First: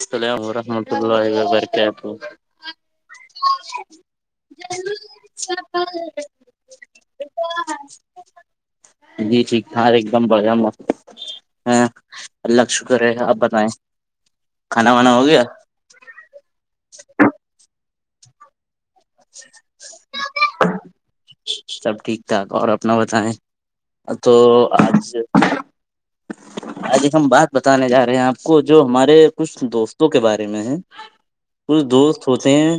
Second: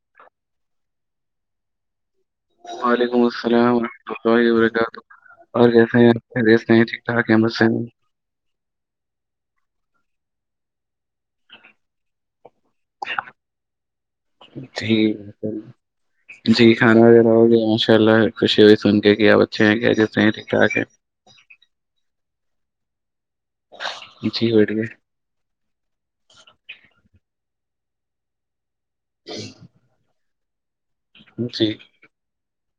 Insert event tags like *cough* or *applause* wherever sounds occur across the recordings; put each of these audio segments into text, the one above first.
السلام ورحمۃ اللہ وبرکاتہ وعلیکم السلام ورحمۃ اللہ وبرکاتہ اور کیسے ہیں آپ خیریت سے ہیں ٹھیک ٹھاک ہیں بس ہیں جی ٹھیک ہ لب ہ اللہک شکر ہے ہب نائ جیک جی کھانا وغیرہ ہو گیا کل خوشی ہوئی سن کے کہ آپ اچھے ہیں کیاسح ٹھیک ٹھاک ہے سب ٹھیک ٹھاک اور اپنا بتائیں تو بڑھیا آج آج ایک ہم بات بتے جا رہے ہیں آپ کو جو ہمارے کچھ دوستوں کے بارے میں ہیں جی کھ دوست ہو ہیں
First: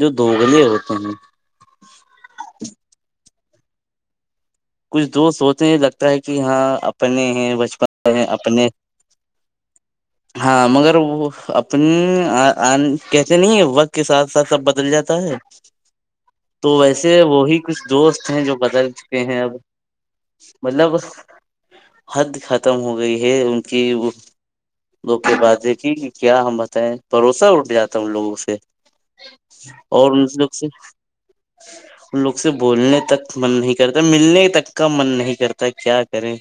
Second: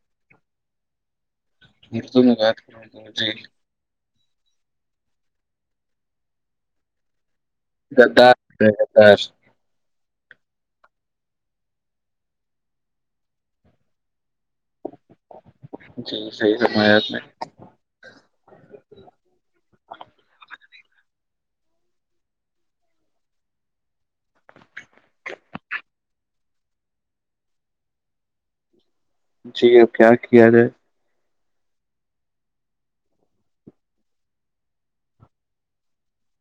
جو دو بلیے ہوتے ہیں مردو ن ات کر تو جی کچھ دوست سونے لگتا ہے کہ ہاں اپنے ہیں بچپن ہیں اپنے گداردار ہاں مگر وہ اپنی کہتے نہیں وقت کے ساتھ ا سب بدل جاتا ہے جی صحیح تو فرمایا آپ ویسے نے وہی کچھ دوست ہیں جو بدل چکے ہیں اب مطلب حد ختم ہو گئی ہے ان کی وہ ل کہ باتیکھی کہ کیا ہم بتائیں بھروسہ اٹھ جاتا ہے ان لوگوں سے جی اب کیا اور ان کیا لوگ رہ سے ہے لوگ سے بولنے تک من نہیں کرتا ملنے تک کا من نہیں کرتا کیا کریں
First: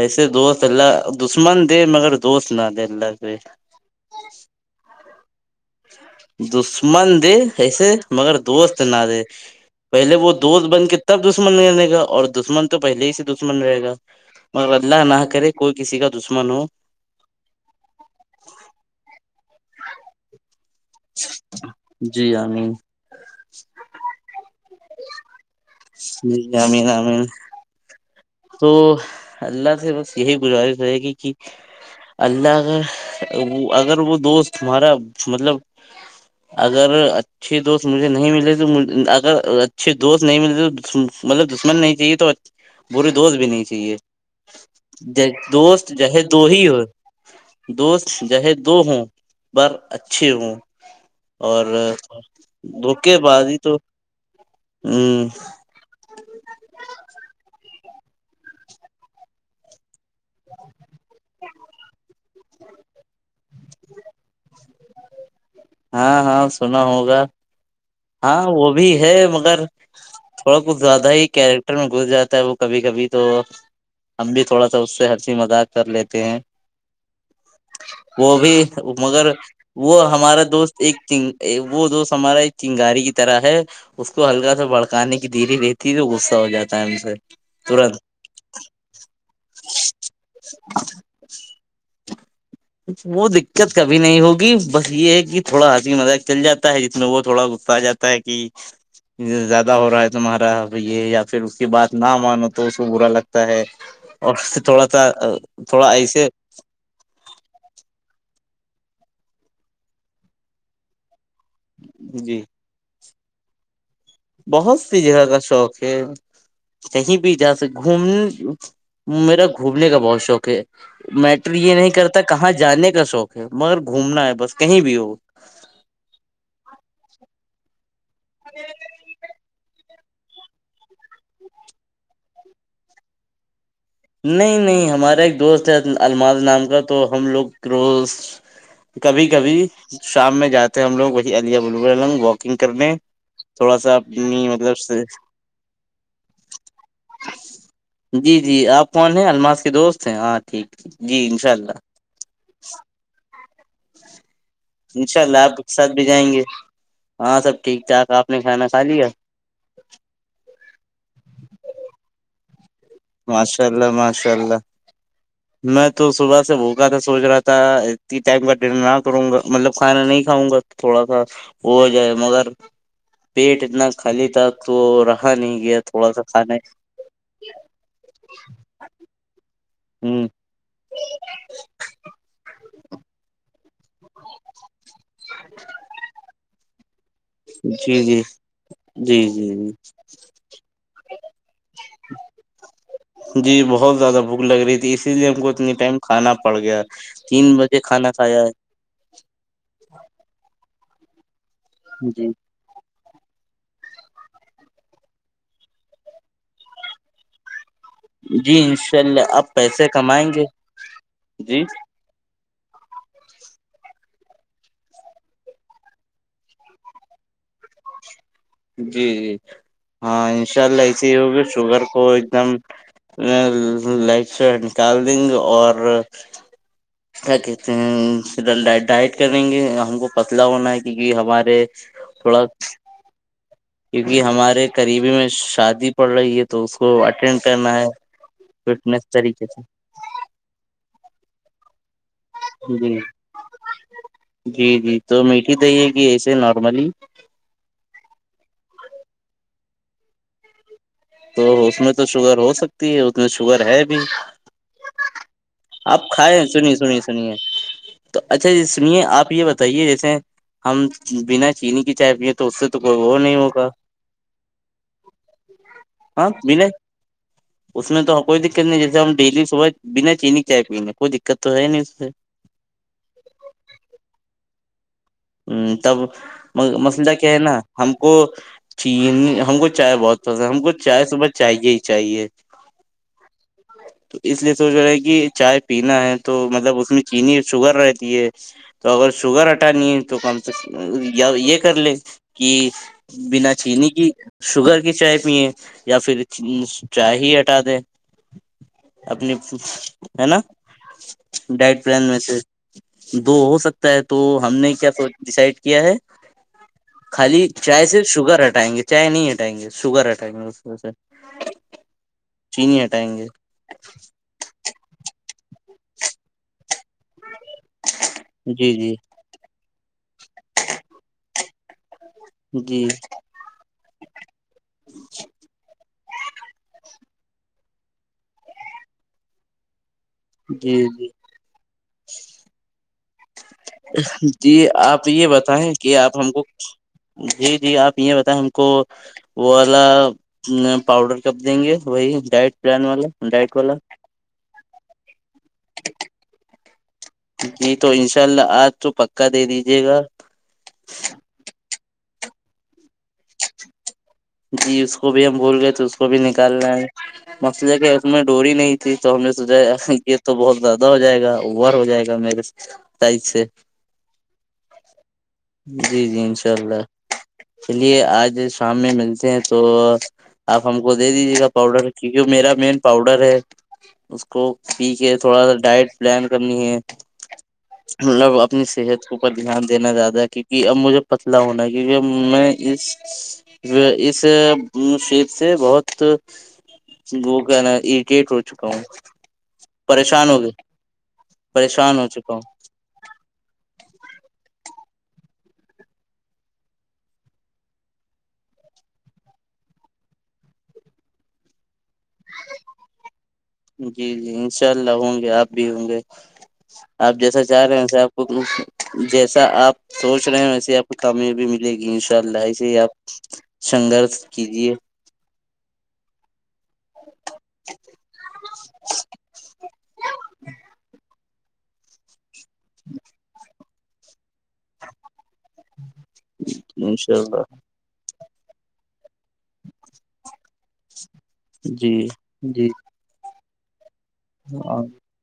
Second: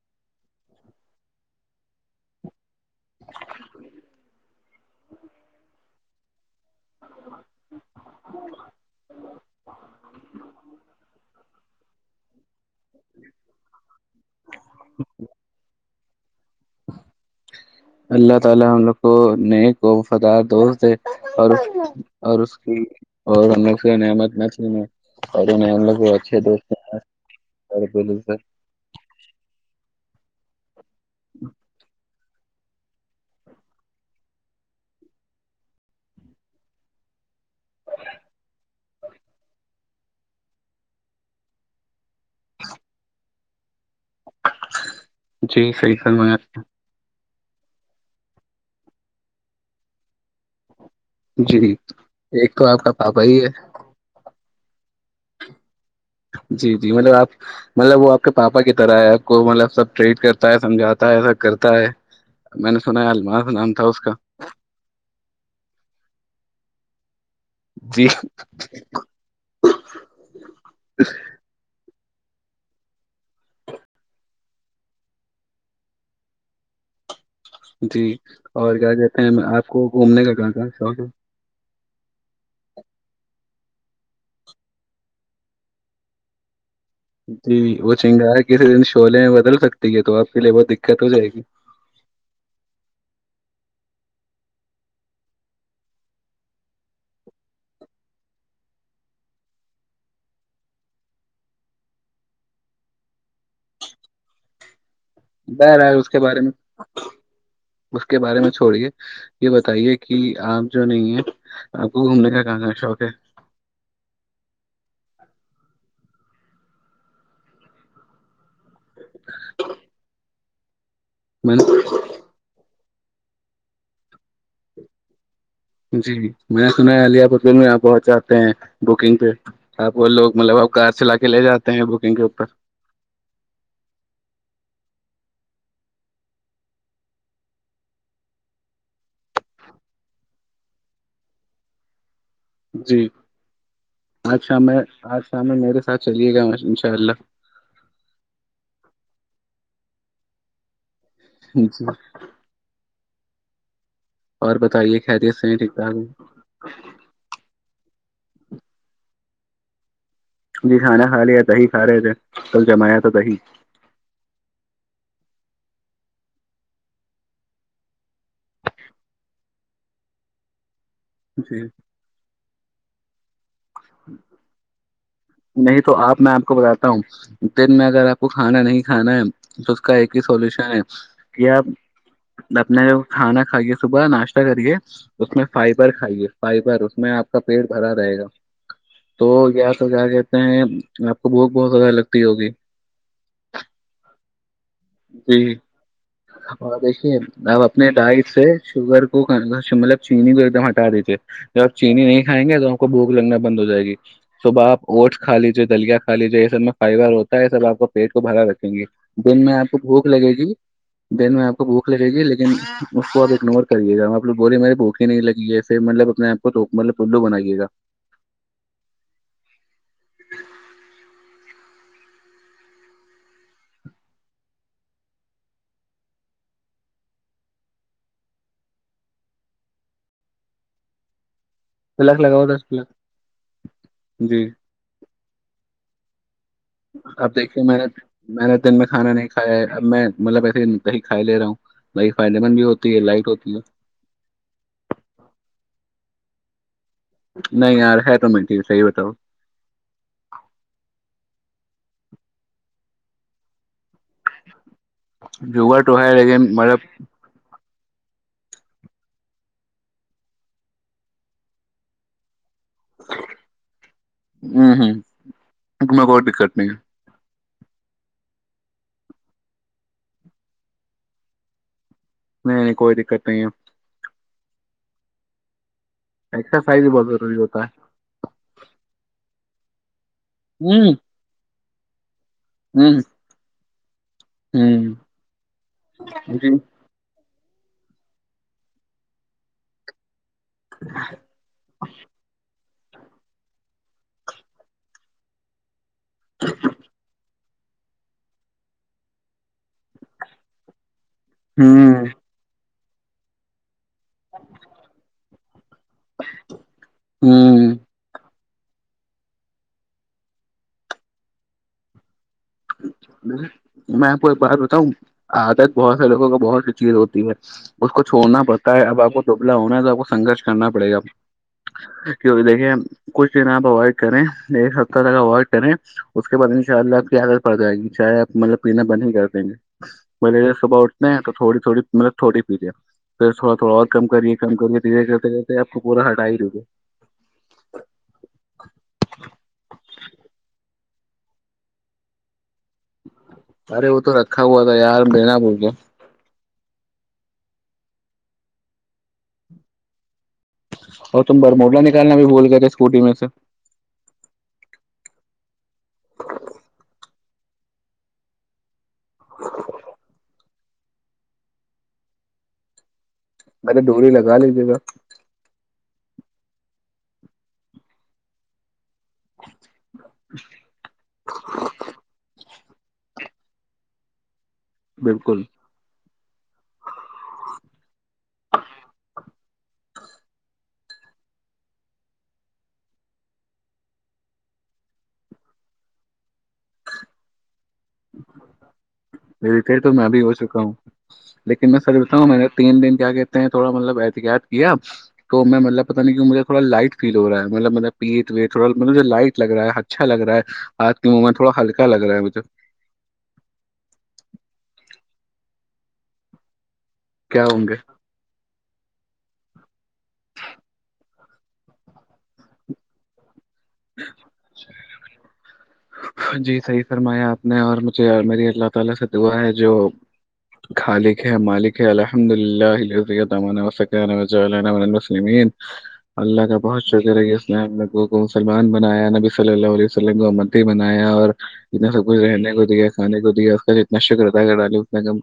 ایسے دوست اللہ دشمن دے مگر دوست نہ دے اللہ کوئی دوس من دے ایسے مگر دوست نہ دے پہلے وہ دوست بن کے تب اس من جنے کاا اور دشمن تو پہلے ہی سے دشمن رہے گا مگر اللہ نہ کرے کوئی کسی کا تو اللہ تعالی ہم لوگ کو ن کوفدار دوست اور جی اور اس آمین کی اور ہم سے نعمت مچ میں سرے نہیں ہم لوگ اچھے جی دوست آمین آمین ہیں ب تو اللہ سے بس یہی بھا ہے رہے گی کہ اللہ ا اگر وہ دوست تارا مطلب اگر اچھے دوست مجھے نہیں ملے تو اگر اچھے دوست نہیں ملے تو مطلب دشمن نہیں چاہیے تو بری دوست بھی نہیں چاہیے ج جی دوست صحیح جسے فرمایا آپ دو نے۔ ہی ہو دوست جہ دو ہوں پر اچھے ہوں جی اور ایک تو آپ کا دوکے پاپا بعاز ہے ہی تو ہ جی جی مطلب آپ مطلب وہ آپ کے پاپا کی طرح ہے آپ کو مطلب سب ٹریٹ کرتا ہے سمجھاتا ہے سب کرتا ہے میں نے سنا ہے المار نام تھا اس کا ہاں ہاں سنا ہوگا جی ہاں وہ بھی ہے مگر تھوڑا کچھ زیادہ ہی کیریکٹر میں گس جاتا وہ کبھی کبھی تو ہم بھی تھوڑا سا اس سے ہرسیی مذاق کر لیتے ہیں جی وہ بھی اور کیا کہتے مگر ہیں آپ کو وہ گھومنے کا ہمارا کہاں کہاں دوست شوق ہے ایک وہ دو س ہمارا چنگاری کی طرح ہے اس کو ہلکا سا بھڑکانے کی دھیری رہتی ہے تو غصہ ہو جاتا ہے ہم سے جی وہ ترنت چنگار کسی دن شلہے میں بدل سکتی ہے تو آپ کے لیے بہت دقت ہو جائے گی وہ دقت کبھی نہیں ہوگی بس یہ ہے کہ تھوڑا ہسی مزاق چل جاتا ہے جس میں وہ تھوڑا گفتا آ جاتا ہے کہ زیادہ ہو رہا ہے تمہارا بھ یہ یا پھر اس کی بات نہ مانو تو اس کو برا لگتا ہے اور تھوڑا سا بہ رہا تھوڑا ہے اس کے ایسے بارے میں اس کے بارے میں چھوڑیے یہ بتائیے کہ آپ جو نہیں ہے آپ کو گھومنے جی کا کہاں کا شوق ہے بہت سی جگہ کا شوق ہے کہیں بھی جا سک گھوم میرا گھومنے کا بہت شوق ہے میٹر میں نے یہ نہیں کرتا کہاں جانے کا شوق ہے مگر گھومنا ہے بس کہیں بھی ہو جی میں نے سنا ہے عیا ب میں آپ بہت چاہتے ہیں بکنگ پہ آپ وہ لوگ مطلب اب کار چلا کے لے جاتے ہیں بکنگ کے اوپر نہیں نہیں ہمارا ایک دوست ہے المار نام کا تو ہم لوگ روز کبھی کبھی شام میں جاتے ہیں ہم لوگ وہی علییہ بولوبعمگ واک گ کرنے جی تھوڑا سا آج اپنی شام مطلب میں آج شام میں میرے ساتھ چلیے گا ان شاء اللہ جی جی آپ الماس کے دوست ہیں ہاں ٹھیک ہے جی انشاء اللہ جی اور بتائیے انشاء خیریت اللہ سے ہیں آپ ٹھیک ساتھ ٹھاک ہیں؟ بھی جائیں گے ہاں سب ٹھیک ٹھاک آپ نے کھانا کھا لیا جی کھانا کھا لیا تی کھا رہے تھے کل جمایا تھا دہی ماشاء اللہ ماشاء اللہ میں تو صبح سے بھوکا تھا سوچ رہا تھا اتنی ٹائم کا ڈنر نہ کروں گا مطلب کھانا نہیں کھاؤں گا تھوڑا سا جی وہ ہو جائے مگر پیٹ اتنا خالی تھا تو رہا گیا نہیں تو تھوڑا آپ سا میں آپ کو کھانے بتاتا ہوں دن میں اگر آپ کو کھانا نہیں کھانا ہے تو اس کا ایک ہی ہ سولوشن ہے کہ نہ جو کھانا کاہے صبح ناشتہ کریے اس میں فائبر کھائیے پائپ ہے اس میں آ اس کا پیٹ بھرا جی جی رہے گا جی تو جی جی کیا کہتے ہیں آپ کو بہت بہت زیادہ لگتی ہوگی جی بہت زیادہ بھوک لگ رہی تھی اسی لیے ہم کو جی اتنی ٹائم کھانا پڑ گیا دیکھیے تین آپ بجے اپنے کھانا ڈائٹ سے کھایا شوگر کو مطلب چینی کو ایک دم ہٹا دیتی ج *inaudible* ج چینی ہے نہیں جی کھیں گے تو کو ب لنگنا بند ہو جائے گی صبح آپ اوٹس کا لیجیے دلیا کا لیجیے یہ سب میں فائبر ہوتا ہے یہ سب آپ کو پیٹ کو بھرا جی رکھیں گے انشاء اللہ دن میں آپ کو پیسے بھوک کمائیں لگے گے گی دن میں آپ جی جی کو بھوک لگے گی لیکن اس کو آپ اگنور کریےا ہم لو بورے ماری بھوکھی نہیں لگی ہے پھر مطلب اپنے آپ کو مطلب لو بنائیے گا جی جی ہاں انشاء اللہ ایسے ہی ہوگے شوگر کو ایک دم لائٹ سے نکال دیں گے اور کیا کہتے ہیں ڈائٹ کریں گے ہم کو پتلا ہونا ہے کیکہ ہمارے کلاک تھوڑا لگاؤ دس کلاک کیونکہ ہمارے قریبی میں شادی پل یہ اب دیکھیے میں نے میں نے دن میں فٹنس کھانا نہیں طریقے کھایا سے ہے اب میں مطلب ایسےی کھائی لے رہا ہوں دہی فائدے مند بھی ہوتی جی ہے لائٹ ہوتی ہے جی جی تو میٹھی دیے گ ای نارملی نہیں یار ہے تو میں ٹھیک صحی بتاؤ تو اس میں تو شوگر ہو سکتی ہے اس میں شوگر ہے بھی جگر تو آپ ہے کھائے لیکن سنیے مطلب سنیے سنیے تو اچھا ج سمے آپ یہ بتائیے جیسے ہم بنا چینی کی چائے پ تو اس سے تو کوئی وہ نہیں ہوگا ہوں ہوں میں کوئی ہاں دقت بنا نہیں ہے اس میں تو کوئی دقت نہیں جیسے ہم ڈیلی صبح بنا چینی چائے پییننے کوئی دقت تو ہے نہیں سے نہیں نہیں کوئی دقت نہیں ہے اچھا تب ایکسرسائز بھی بہت مسئلہ کیا ضروری ہے نا ہوتا ہم کو چین ہم کو چاہائے بہت تو ہم ہے کو ہوں چائے صبح چاہیے ہی چاہیے ہوں ج *inaudible* تو اس لیے سوچ رہے ہیں ہوں کہ چائے پینا ہے تو جی مطلب اس میں چنیی شوگر رہتی ہے تو اگر شوگر ہٹانی ہے تو کم یا یہ کر ل کہ بنا چینی کی شوگر کی چائے پیے یا پھر چاہی د آپنی ہے نا ڈائٹ پلان ہوں میں سے دو ہو سکتا تو ہم نے کیا ڈسائڈ کیا ہے خالی ہوں چائے سے شوگر ہٹ ہٹائیں گے چائے نہیں ہٹائیں گے شوگر ہٹائیں گے اس و سے چینی ہٹائیں گے میں آپ کو ایک بات بتاؤں آاد بہت سے لوگ کو بہت چیز ہوتی ہے اس کو چھوڑنا جی پڑتا ہے جی اب آپ کو دبلا ہونا ہے س وہ سنگرش کرنا پڑے گا کہ دیکھیں جی کچھ دن آپ اوائڈ کریں ایک ہفتہ تک اوائڈ کریں اس کے بعد ان شاء اللہ *inaudible* پڑ جائے گی چائے آپ مطلب پینا بند ہی کر دیں گے بل صبح جی اٹھتے ہیں جی تو تھوڑی تھوڑی مطلب تھوڑی پی ہے جی آپ یہ کرتے کرتے بتائیں کو کہ پورا آپ ہٹا ہم ہی کو دیجیے جی جی آپ یہ بتائیں ہم کو وہ والا پاؤڈر کب دیں گے وہی ڈائٹ پلان والا ڈائٹ والا ارے وہ تو رکھا ہوا تھا یار دین بول گ جی تو انشاء اللہ آج تو پکا دے دیجیے گا میں بھی بول کرے پٹی میں سے وہ بھی ہم بول گئےے اس کو بھی نکال لیں مست جگ سم میں ڈوری نہیں *unintelligible* تو ہم نےسوچا تو بہت زیادہ ہو جائے گا اور ہو جائے گا میرے سے میں نے ڈوی لگا لیجیے گا جی جی انشاء اللہ چلیے آج شام میں میں تو آپ ہم کو دے دیجیے گا پاؤڈر کیونکہ میرا مین پاؤڈر ہے اس کو پی کے بالکل تھوڑا سا ڈائٹ پلان کرنی ہے مطلب اپنی صحت کے اوپر دھیان دینا زیادہ کیونکہ اب مجھے پتلا ہونا ہے کیونکہ ا میں اس اس شیپ سے بہت وہ کہنا پھر تو میں بھی پریشان ہو چکا گیا ہوں لیکن میں سر پریشان ہو بتاؤں چکا میں نے تین دن کیا کہتے ہیں تھوڑا مطلب احتقیاط کیا تو میں مطلب پتا نہیں کی مجھے تھوڑ لائٹ فیل ہو رہا ہےطلب مط پیٹ ویٹ تھواطلبجھے لائٹ ل رہا ہے اچھا ل رہا ہاتھ کی امومر تھوڑا ہلکا لگ رہا ہےجھے جی جی انشاء اللہ ہوں گے آپ بھی ہوں گے آپ کیا جیسا چاہ ہوں گے رہے ہیں ویسے آپ کو جیسا آپ سوچ رہے ہیں ویسے ہی آپ کو کامیابی ملے گی ان شاء اللہ ایسے ہی آپ سنگھرش کیجیے جی صحیح فرمایا آپ نے اور مجھے میری اللہ تعالی سے دعا ہے جو خالی مالک ہے اللہ الحمد للہ دہ *unintelligible* جال وسلمین اللہ کا بہت انشاء شکر ہے اللہ اس کو سلمان بنایا نبی صلی اللہ علیہ وسلم کو امتتی بنایا اور انا جی سب کچھ رہنے کو جی دیا کھانے کو دیا نشرداگر ڈالم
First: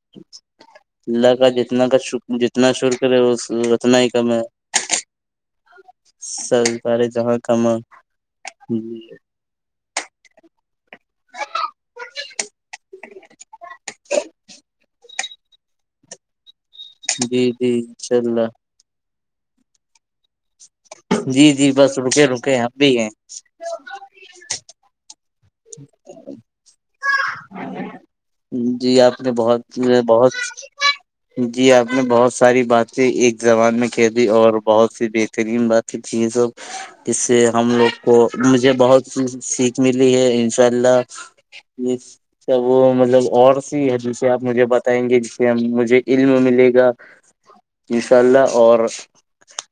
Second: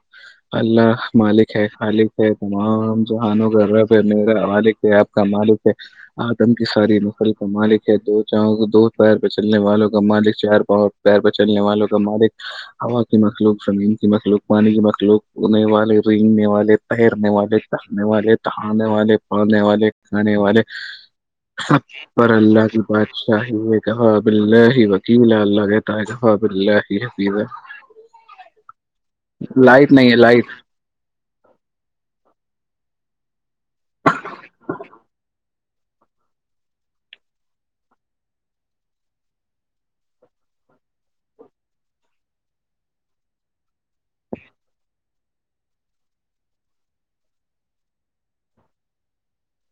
اللہ کا مالک ہے جتنا کا خالق ہے جتنا شکر تمام کرے جوہانوں کر رہا اتنا پ ہی کم ہے میرا مالک ہے آپ کا مالک ہے آدم کی ساری سارے نسل جہاں کا کم مالک دو چاؤوں کو دو پائیر پہ چلنے وال والوں کا مالک چ پیر پر چلنے والوں کا مالک ہوا کی مخلوق زمین کی مخلوق پانی کی مخلوقنے والے رگنے والے تیرنے جی والے جی لنے انشاء والے اللہ تھانے والے پڑھنے والے ہے والے جی جی بس رکے ابر رکے اللہ ہم بھی ہیں بادشاہی نے کہا ب ہی وکیل *unintelligible* ہے کہا باللہ حفیظ جی آپ نے بہت لائٹ نہیں ہے بہت لائٹ جی آپ نے بہت ساری بات سے ایک زبان میں ک دی اور بہت سی بہترین بات چیزو اس سے ہم لوگ کو مجھے بہت سیکھ ملی ہے انشاء اللہ یہ سب وہ مطلب اور سی حدیثیں آپ مجھے بتائیں گے جس سے مجھے علم ملے گا ان شاء اللہ اور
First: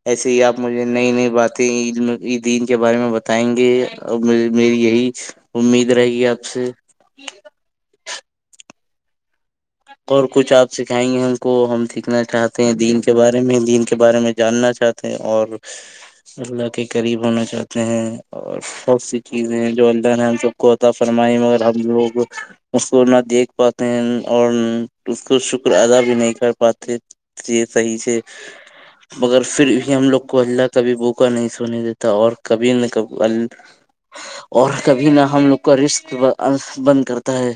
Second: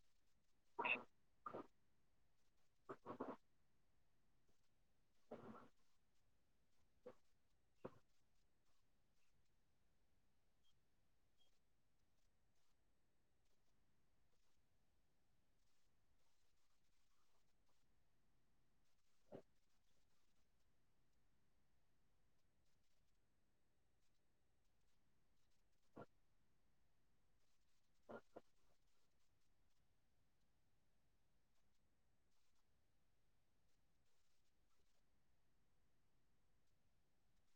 ایسے ہی آپ مجھے نئی نئی باتیں ع دین کے بارے میں بتائیں گے اور میری یہی امید رہے گی آپ سے اور کچھ آپ سکھائیں گے ہم کو ہم سیکھنا چاہتے ہیں دین کے بارے میں دین کے بارے میں جاننا چاہتے ہیں اور اللہ کے قریب ہونا چاہتے ہیں اور س س چیز ہیں جودان کوط فرمائی مگر ہم لوگ اس کو نہ دیکھ پاتے ہیں اور اس کو شکر ادا بھی نہیں کر پاتے تھ صحیح سے مگر پھر بھی ہم لوگ کو اللہ کبھی بوکا نہیں سونے دیتا اور کبھی نہ کبھی ال اور کبھی نہ ہم لوگ کا رشق بند کرتا ہے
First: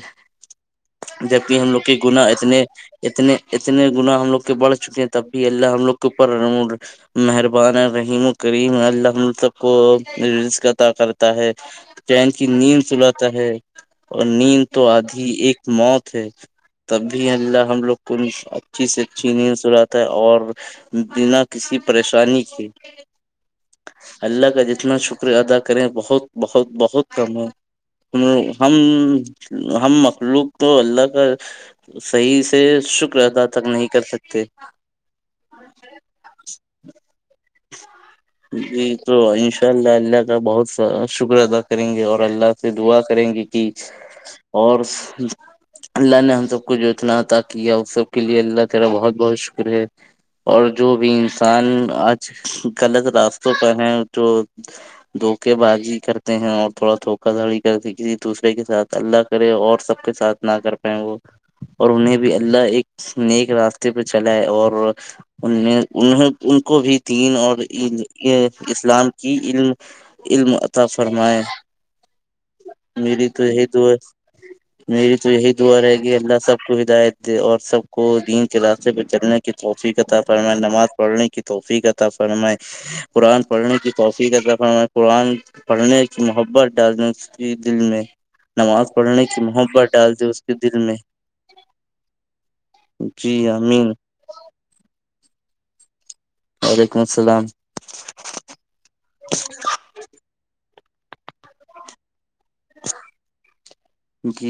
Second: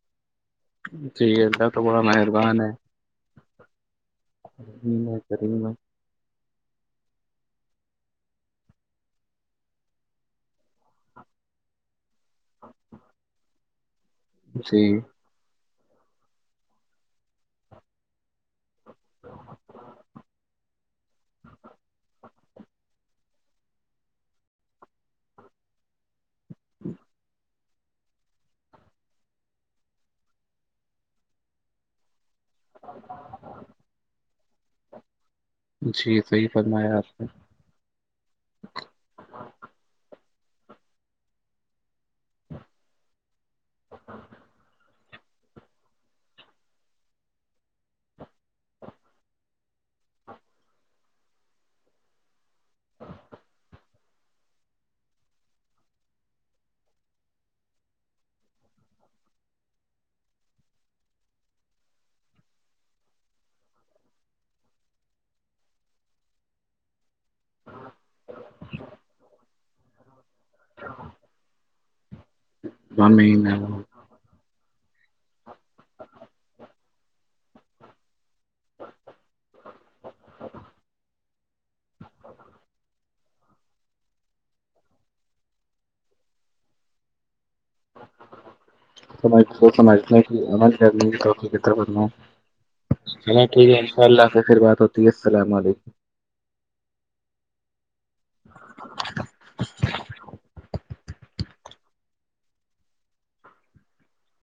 ٹھیک ہے جبک ان ہم تو لوگ کے بڑا گنا مہربان اتنے ہے اتنے اتنے گنا ہم لوگ کے بڑ چکے ہیں رحیم ہے، تب بھی کریم ہے اللہ ہم لوگ کے اوپر مہربان رحیم و کریم المب کو ر عطا کرتا ہے فین کی نیند سلاتا ہے اور نیند جی تو آدھی ایک موت ہے تب بھی اللہ ہم لوگ کون اچھی سے اچھی نیند سلاتا ہے اور بنا کسی پریشانی کے اللہ کا جتنا شکر ادا کریں بہت بہت بہت کم ہے ہم ہم ہم مخلوق تو اللہ کا ج صحیح سے شکر تھا تک نہیں کر سکتے جی صحیح فرمایا آپ نے جی تو ان شاء اللہ اللہ بہت س شکرہ ادا کریں گے اور اللہ سے دعا کریں گی ج اور لے ہم تو *unintelligible* کو جو اتنا عطا کیا اس سب کے لیے اللہ تیرا بہت بہت شکر ہے اور جو بھی انسان آج *unintelligible* غلط راستوں پر ہے جو دھوکے بازی کرتے ہیں اور تھوڑا دھوکا دھڑی کرتے کسی دوسرے کے ساتھ اللہ کرے اور سب کے ساتھ نہ کر پائیں وہ *unintelligible* اور انہیں بھی اللہ ایک نیک راستے پہ چلا ہے اور ان نے انہوں ان کو بھی تین اور یہ اسلام کی علم علم عطا فرمائے میری تو یہی ہمیں دو ہے *unintelligible* میری تو یہی دعا رہے گی اللہ *unintelligible* سب کو ہدایت دے اور سب کو دین *unintelligible* راستے پہ چلنے کی توحفی کا تع فرم ہے نماز پڑھنے کی توحفی کا تع فرم ہے *unintelligible* قرآن پڑھنے کی توفیق قرآن پڑھنے کی محبت ڈالنے *unintelligible* دل میں نماز پڑھنے کی محبت ڈال دی اس کے دل میں *unintelligible* جی چلو ٹھیک ہے آمین انشاء اللہ سے پھر بات ہوتی ہے *unintelligible* السلام علیکم *unintelligible* وعلیکم السلام *unintelligible* *inaudible* جی *inaudible*